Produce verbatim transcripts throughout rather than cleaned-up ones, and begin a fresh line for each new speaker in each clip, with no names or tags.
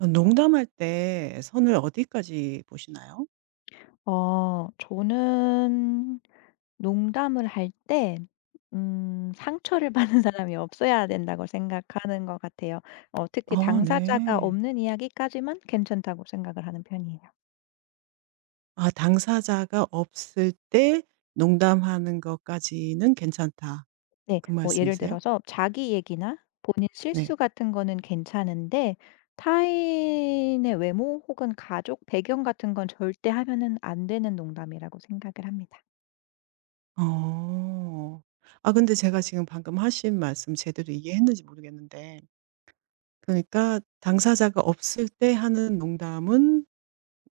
어 농담할 때 선을 어디까지 보시나요?
어 저는 농담을 할 때 음 상처를 받는 사람이 없어야 된다고 생각하는 것 같아요. 어 특히
아
당사자가
네.
없는 이야기까지만 괜찮다고 생각을 하는 편이에요.
아 당사자가 없을 때 농담하는 것까지는 괜찮다.
네.
그
뭐 예를
말씀이세요?
들어서 자기 얘기나 본인 실수
네.
같은 거는 괜찮은데 타인의 외모 혹은 가족 배경 같은 건 절대 하면은 안 되는 농담이라고 생각을 합니다.
어. 아 근데 제가 지금 방금 하신 말씀 제대로 이해했는지 모르겠는데 그러니까 당사자가 없을 때 하는 농담은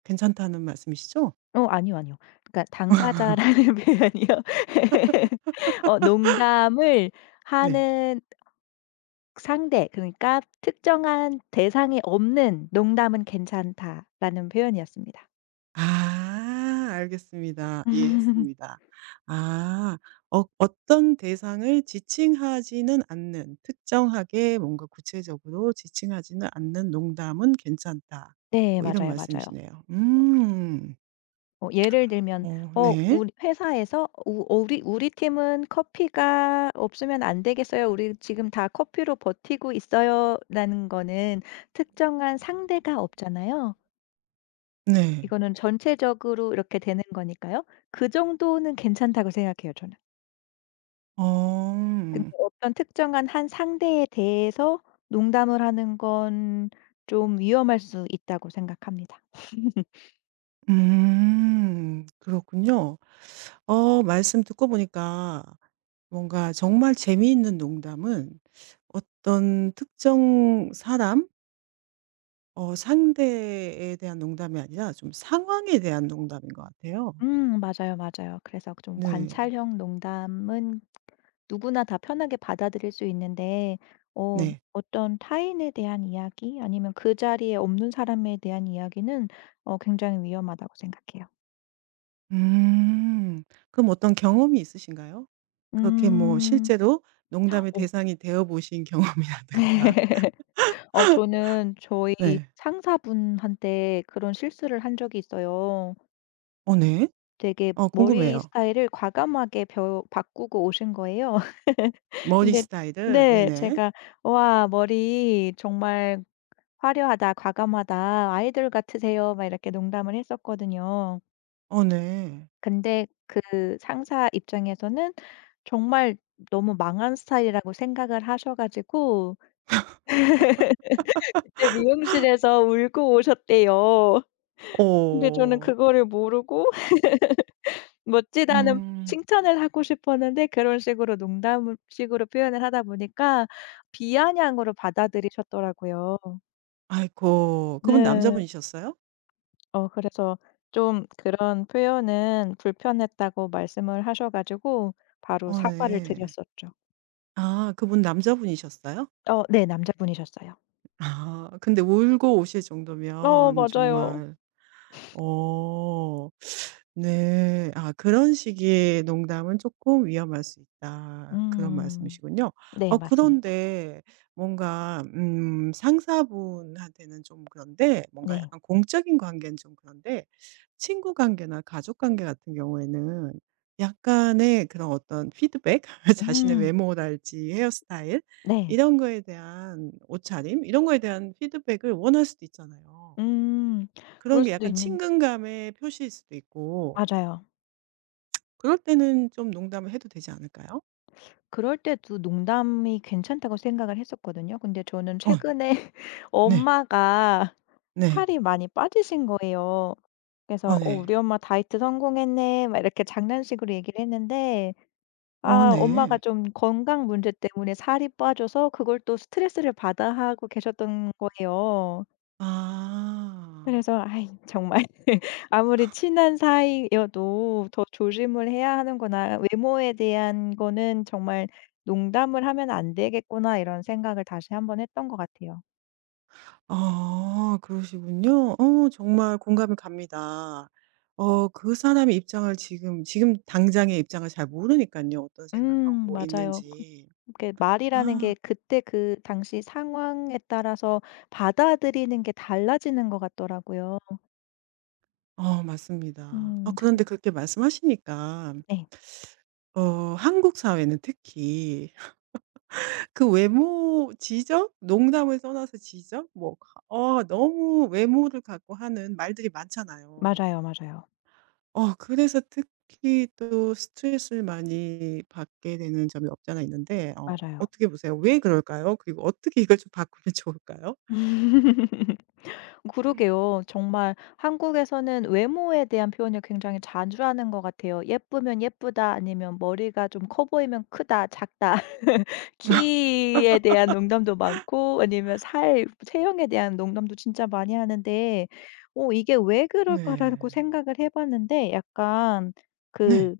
괜찮다는 말씀이시죠?
어 아니요, 아니요. 그러니까 당사자라는 표현이요. 어 농담을
네.
하는 상대 그러니까 특정한 대상이 없는 농담은 괜찮다라는 표현이었습니다.
아 알겠습니다. 이해했습니다. 아 어 어떤 대상을 지칭하지는 않는 특정하게 뭔가 구체적으로 지칭하지는 않는 농담은 괜찮다.
네.
뭐 이런
맞아요, 맞아요.
말씀이시네요. 음.
어 예를 들면
어
어
네.
우리 회사에서 "우 어, 우리 우리 팀은 커피가 없으면 안 되겠어요. 우리 지금 다 커피로 버티고 있어요."라는 거는 특정한 상대가 없잖아요.
네.
이거는 전체적으로 이렇게 되는 거니까요. 그 정도는 괜찮다고 생각해요 저는.
어.
근데 어떤 특정한 한 상대에 대해서 농담을 하는 건 좀 위험할 수 있다고 생각합니다.
음. 그렇군요. 어 말씀 듣고 보니까 뭔가 정말 재미있는 농담은 어떤 특정 사람 어 상대에 대한 농담이 아니라 좀 상황에 대한 농담인 것 같아요.
음 맞아요, 맞아요. 그래서 좀
네.
관찰형 농담은 누구나 다 편하게 받아들일 수 있는데 어
네.
어떤 타인에 대한 이야기 아니면 그 자리에 없는 사람에 대한 이야기는 어 굉장히 위험하다고 생각해요.
음. 그럼 어떤 경험이 있으신가요? 그렇게 뭐
음.
실제로 농담의
어.
대상이 되어 보신 경험이라든가.
어 저는 저희
네.
상사분한테 그런 실수를 한 적이 있어요.
어 네.
되게
어
머리
궁금해요.
스타일을 과감하게 벼 바꾸고 오신 거예요.
머리
근데
스타일을.
네
네네.
제가 "와 머리 정말 화려하다. 과감하다. 아이돌 같으세요." 막 이렇게 농담을 했었거든요.
어 네.
근데 그 상사 입장에서는 정말 너무 망한 스타일이라고 생각을 하셔 가지고 그때 미용실에서 울고 오셨대요. 근데 저는
어.
그거를 모르고 멋지다는
음.
칭찬을 하고 싶었는데 그런 식으로 농담 식으로 표현을 하다 보니까 비아냥으로 받아들이셨더라고요.
아이고. 그분
네.
남자분이셨어요?
어 그래서 좀 그런 표현은 불편했다고 말씀을 하셔 가지고 바로
어
사과를
네.
드렸었죠.
아 그분 남자분이셨어요?
어 네. 남자분이셨어요.
아 근데 울고 오실
어
정도면
맞아요.
정말 어. 네. 아 그런 식의 농담은 조금 위험할 수 있다. 그런
음.
말씀이시군요.
네.
어
맞습니다.
그런데 뭔가 음 상사분한테는 좀 그런데 뭔가
네.
약간 공적인 관계는 좀 그런데 친구 관계나 가족 관계 같은 경우에는 약간의 그런 어떤 피드백? 자신의
음.
외모랄지 헤어스타일
네.
이런 거에 대한 옷차림 이런 거에 대한 피드백을 원할 수도 있잖아요.
음.
그런
그럴
게
수도
약간
있는
친근감의 표시일 수도 있고
맞아요.
그럴 때는 좀 농담을 해도 되지 않을까요?
그럴 때도 농담이 괜찮다고 생각을 했었거든요. 근데 저는
어
최근에
네.
엄마가
네.
살이 많이 빠지신 거예요.
어
그래서 "어
네.
우리 엄마 다이어트 성공했네." 막 이렇게 장난식으로 얘기를 했는데
어
아 엄마가
네.
좀 건강 문제 때문에 살이 빠져서 그걸 또 스트레스를 받아 하고 계셨던 거예요.
아.
그래서 아이 정말 아무리 친한 사이여도 더 조심을 해야 하는구나. '외모에 대한 거는 정말 농담을 하면 안 되겠구나.' 이런 생각을 다시 한 번 했던 것 같아요.
아 그러시군요. 어 정말 공감이 갑니다. 어 그 사람의 입장을 지금 지금 당장의 입장을 잘 모르니까요 어떤
음
생각하고
맞아요. 그
있는지.
그게 말이라는
아.
게 그때 그 당시 상황에 따라서 받아들이는 게 달라지는 것 같더라고요.
어 맞습니다.
음
아
그래
그런데 그렇게 말씀하시니까
네.
어 한국 사회는 특히 그 외모 지적? 농담을 써놔서 지적? 뭐 가 어 너무 외모를 갖고 하는 말들이 많잖아요.
맞아요, 맞아요.
어 그래서 특히 또 스트레스를 많이 받게 되는 점이 없지 않아 있는데 어
맞아요.
어떻게 보세요? 왜 그럴까요? 그리고 어떻게 이걸 좀 바꾸면 좋을까요?
그러게요. 정말 한국에서는 외모에 대한 표현을 굉장히 자주 하는 것 같아요. 예쁘면 예쁘다, 아니면 머리가 좀 커 보이면 크다, 작다. 키에 대한 농담도 많고, 아니면 살, 체형에 대한 농담도 진짜 많이 하는데, 어, 이게 왜 그럴까라고
네.
생각을 해봤는데, 약간
네.
그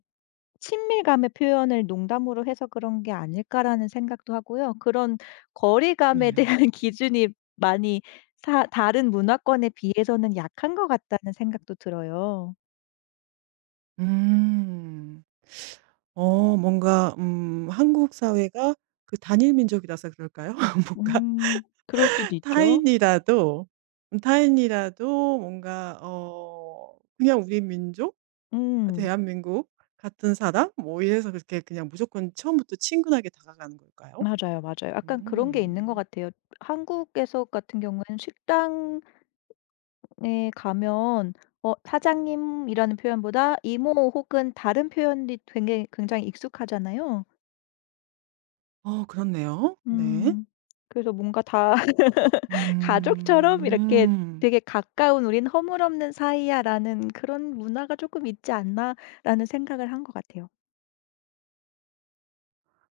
친밀감의 표현을 농담으로 해서 그런 게 아닐까라는 생각도 하고요. 그런 거리감에
네.
대한 기준이 많이 사 다른 문화권에 비해서는 약한 것 같다는 생각도 들어요.
음. 어 뭔가 음 한국 사회가 그 단일 민족이라서 그럴까요? 뭔가
음. 그럴 수도 있죠.
타인이라도 음 타인이라도 뭔가 어 그냥 우리 민족, 아
음.
대한민국 같은 사람 뭐 이래서 그렇게 그냥 무조건 처음부터 친근하게 다가가는 걸까요?
맞아요, 맞아요. 약간 그런 게 있는 것
음.
같아요. 한국에서 같은 경우에는 식당에 가면 어 사장님이라는 표현보다 이모 혹은 다른 표현이 되게 굉장히 익숙하잖아요.
어 그렇네요. 네.
음. 그래서 뭔가 다 가족처럼 이렇게
음.
되게 '가까운 우린 허물없는 사이야.'라는 그런 문화가 조금 있지 않나라는 생각을 한 것 같아요.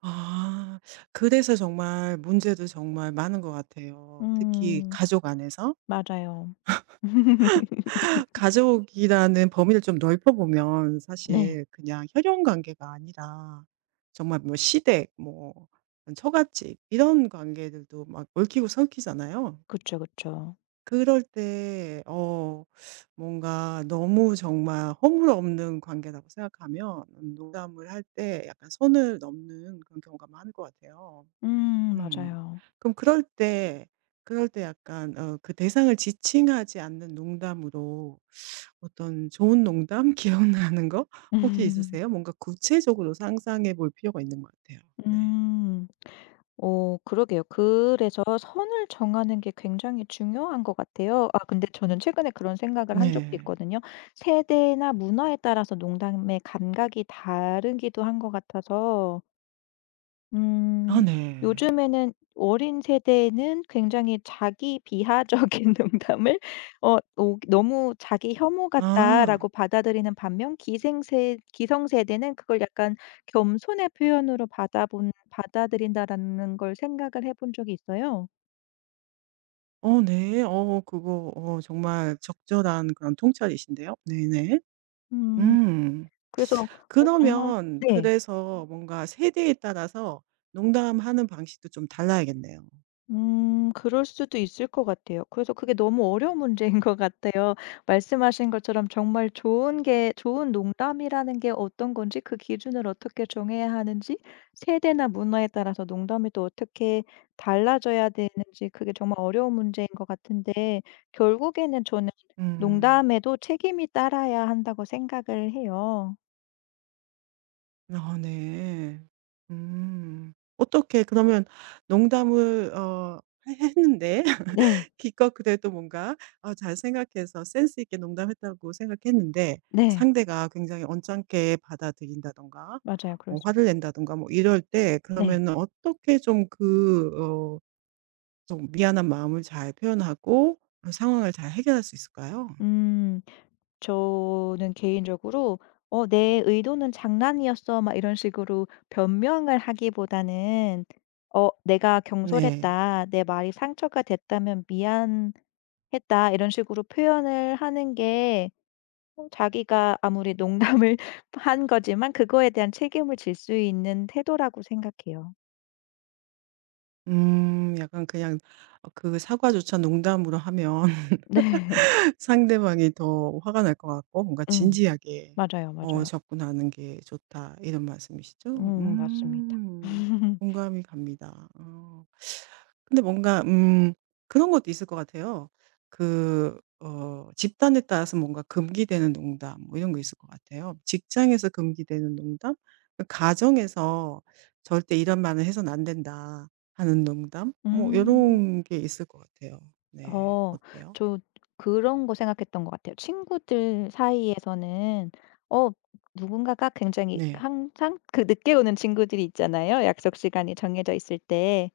아. 그래서 정말 문제도 정말 많은 것 같아요. 특히
음.
가족 안에서.
맞아요.
가족이라는 범위를 좀 넓혀 보면
네.
사실 그냥 혈연 관계가 아니라 정말 뭐 시댁, 뭐 처갓집 이런 관계들도 막 얽히고 설키잖아요.
그쵸, 그쵸.
그럴 때 어 뭔가 너무 정말 허물없는 관계라고 생각하면 농담을 할 때 약간 선을 넘는 그런 경우가 많을 것 같아요.
음
음.
맞아요.
그럼 그럴 때 그럴 때 약간 어 그 대상을 지칭하지 않는 농담으로 어떤 좋은 농담 기억나는 거 혹시 있으세요? 뭔가 구체적으로 상상해 볼 필요가 있는 것 같아요. 네.
음. 오 그러게요. 그래서 선을 정하는 게 굉장히 중요한 것 같아요. 아 근데 저는 최근에 그런 생각을 한 적도
네.
있거든요. 세대나 문화에 따라서 농담의 감각이 다르기도 한 것 같아서
아
음.
네.
요즘에는 어린 세대는 굉장히 자기 비하적인 농담을 어 오 너무 '자기 혐오 같다.'라고
아.
받아들이는 반면 기생세 기성세대는 그걸 약간 '겸손의 표현으로 받아본 받아들인다.'라는 걸 생각을 해본 적이 있어요.
어 네. 어 그거 어 정말 적절한 그런 통찰이신데요. 네네.
음.
음.
그래서 어 정말
그러면
네.
그래서 뭔가 세대에 따라서 농담하는 방식도 좀 달라야겠네요.
음 그럴 수도 있을 것 같아요. 그래서 그게 너무 어려운 문제인 것 같아요. 말씀하신 것처럼 정말 좋은 게 좋은 농담이라는 게 어떤 건지 그 기준을 어떻게 정해야 하는지 세대나 문화에 따라서 농담이 또 어떻게 달라져야 되는지 그게 정말 어려운 문제인 것 같은데 결국에는 저는
음.
농담에도 책임이 따라야 한다고 생각을 해요.
아 네. 음. 어떻게 그러면 농담을 어 해 했는데
네.
기껏 그래도 뭔가 어, 잘 생각해서 센스 있게 농담했다고 생각했는데
네.
상대가 굉장히 언짢게 받아들인다든가
맞아요. 그럴
어
수
화를
있죠.
낸다든가 뭐 이럴 때 그러
네.
면 어떻게 좀 그 어 좀 미안한 마음을 잘 표현하고 어 상황을 잘 해결할 수 있을까요?
음. 저는 개인적으로 "어 내 의도는 장난이었어." 막 이런 식으로 변명을 하기보다는 "어 내가
네.
경솔했다. 내 말이 상처가 됐다면 미안했다." 이런 식으로 표현을 하는 게 자기가 아무리 농담을 한 거지만 그거에 대한 책임을 질 수 있는 태도라고 생각해요.
음 약간 그냥 어 그 사과조차 농담으로 하면
네.
상대방이 더 화가 날 것 같고 뭔가
음.
진지하게
맞아요,
어
맞아요.
접근하는 게 좋다 이런 말씀이시죠?
음 맞습니다.
음. 공감이 갑니다. 어. 근데 뭔가 음 그런 것도 있을 것 같아요. 그 어 집단에 따라서 뭔가 금기되는 농담 뭐 이런 거 있을 것 같아요. 직장에서 금기되는 농담, 그 가정에서 "절대 이런 말은 해서는 안 된다." 하는 농담 뭐 이
음.
런 게 있을 것 같아요. 네.
어.
어때요?
저 그런 거 생각했던 것 같아요. 친구들 사이에서는 어 누군가가 굉장히
네.
항상 그 늦게 오는 친구들이 있잖아요, 약속 시간이 정해져 있을 때.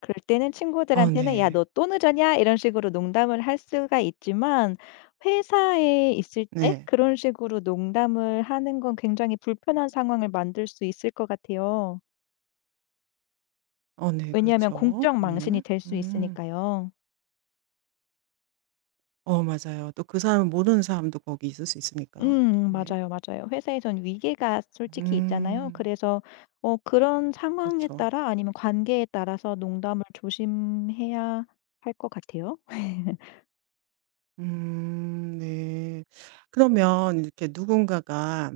그럴 때는
어
친구들한테는 "야 너
네.
또 늦었냐?" 이런 식으로 농담을 할 수가 있지만 회사에 있을 때
네.
그런 식으로 농담을 하는 건 굉장히 불편한 상황을 만들 수 있을 것 같아요.
어 네.
왜냐하면
그렇죠.
공적 망신이
네.
될 수
음.
있으니까요.
어 맞아요. 또 그 사람을 모르는 사람도 거기 있을 수 있으니까.
음
네.
맞아요, 맞아요. 회사에선 위계가 솔직히 있잖아요.
음.
그래서 어 그런 상황에
그렇죠.
따라 아니면 관계에 따라서 농담을 조심해야 할 것 같아요.
음 네. 그러면 이렇게 누군가가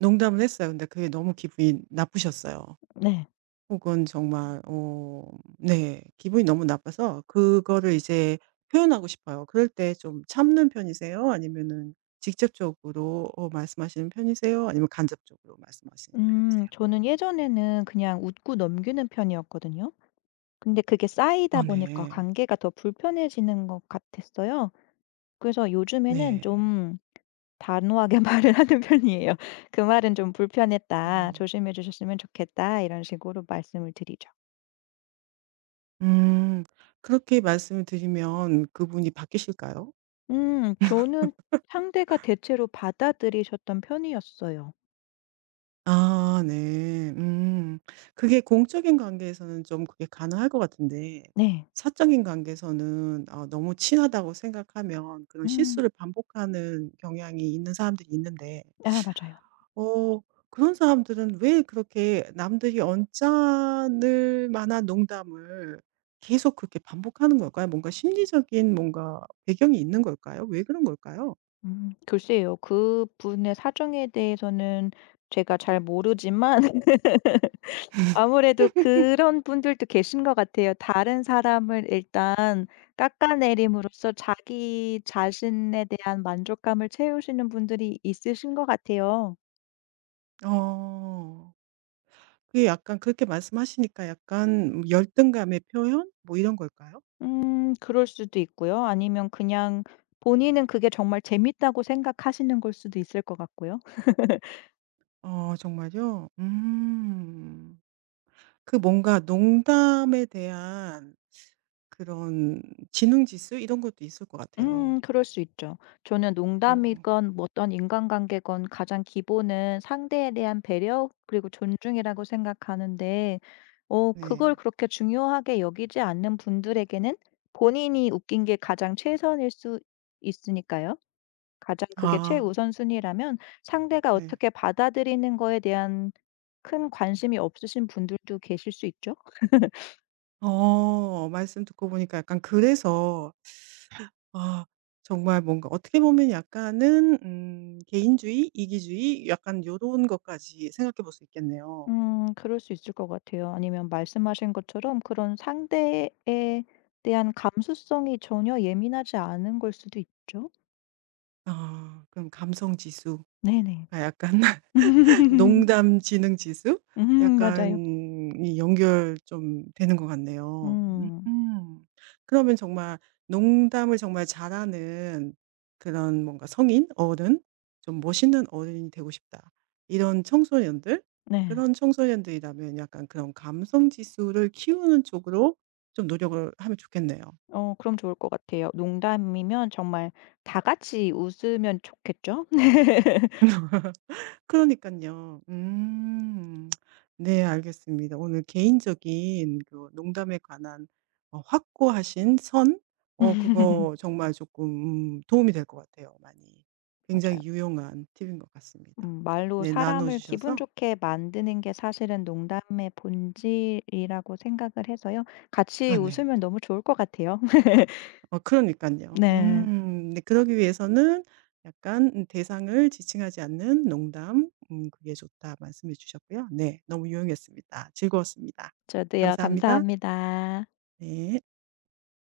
농담을 했어요. 근데 그게 너무 기분이 나쁘셨어요.
네.
혹은 정말 어 네 기분이 너무 나빠서 그거를 이제 표현하고 싶어요. 그럴 때 좀 참는 편이세요? 아니면은 직접적으로 어 말씀하시는 편이세요? 아니면 간접적으로 말씀하시는
음
편이세요?
저는 예전에는 그냥 웃고 넘기는 편이었거든요. 근데 그게 쌓이다
어
보니까
네.
관계가 더 불편해지는 것 같았어요. 그래서 요즘에는
네.
좀 단호하게 말을 하는 편이에요. "그 말은 좀 불편했다.
어.
조심해 주셨으면 좋겠다." 이런 식으로 말씀을 드리죠.
음. 그렇게 말씀을 드리면 그분이 바뀌실까요?
음 저는 상대가 대체로 받아들이셨던 편이었어요.
아 네. 음. 그게 공적인 관계에서는 좀 그게 가능할 것 같은데
네.
사적인 관계에서는 어 너무 친하다고 생각하면 그런
음.
실수를 반복하는 경향이 있는 사람들이 있는데
아 맞아요.
어 그런 사람들은 왜 그렇게 남들이 언짢을 만한 농담을 계속 그렇게 반복하는 걸까요? 뭔가 심리적인 뭔가 배경이 있는 걸까요? 왜 그런 걸까요?
음 글쎄요. 그분의 사정에 대해서는 제가 잘 모르지만 아무래도 그런 분들도 계신 것 같아요. 다른 사람을 일단 깎아내림으로써 자기 자신에 대한 만족감을 채우시는 분들이 있으신 것 같아요.
어. 그게 약간 그렇게 말씀하시니까 약간 뭐 열등감의 표현? 뭐 이런 걸까요?
음 그럴 수도 있고요. 아니면 그냥 본인은 그게 정말 재밌다고 생각하시는 걸 수도 있을 것 같고요.
어 정말요? 음. 그 뭔가 농담에 대한 그런 지능 지수 이런 것도 있을 것 같아요.
음 그럴 수 있죠. 저는
어
농담이건 뭐 어떤 인간관계건 가장 기본은 상대에 대한 배려 그리고 존중이라고 생각하는데 어 그걸
네.
그렇게 중요하게 여기지 않는 분들에게는 본인이 웃긴 게 가장 최선일 수 있으니까요. 가장 그게
아
최우선순위라면 상대가
네.
어떻게 받아들이는 거에 대한 큰 관심이 없으신 분들도 계실 수 있죠.
어 말씀 듣고 보니까 약간 그래서 아 정말 뭔가 어떻게 보면 약간은 음 개인주의, 이기주의 약간 요런 것까지 생각해 볼 수 있겠네요.
음 그럴 수 있을 것 같아요. 아니면 말씀하신 것처럼 그런 상대에 대한 감수성이 전혀 예민하지 않은 걸 수도 있죠.
아 그럼 감성 지수.
네네.
아 약간 농담 지능 지수?
음
약간
맞아요.
이 연결 좀 되는 것 같네요.
음
음. 그러면 정말 농담을 정말 잘하는 그런 뭔가 성인, 어른, 좀 멋있는 어른이 되고 싶다. 이런 청소년들?
네.
그런 청소년들이라면 약간 그런 감성 지수를 키우는 쪽으로 좀 노력을 하면 좋겠네요.
어 그럼 좋을 것 같아요. 농담이면 정말 다 같이 웃으면 좋겠죠?
그러니깐요. 음. 네 알겠습니다. 오늘 개인적인 그 농담에 관한 어 확고하신 선 어 그거 정말 조금 음 도움이 될 것 같아요 많이.
맞아요.
굉장히 유용한 팁인 것 같습니다.
음 말로
네 나눠
사람을 기분
주셔서
좋게 만드는 게 사실은 농담의 본질이라고 생각을 해서요. 같이
아 네.
웃으면 너무 좋을 것 같아요.
어 그러니깐요.
네.
음 네 그러기 위해서는 약간 음 "대상을 지칭하지 않는 농담 음 그게 좋다." 말씀해 주셨고요. 네 너무 유용했습니다. 즐거웠습니다.
저도요.
감사합니다.
감사합니다.
네.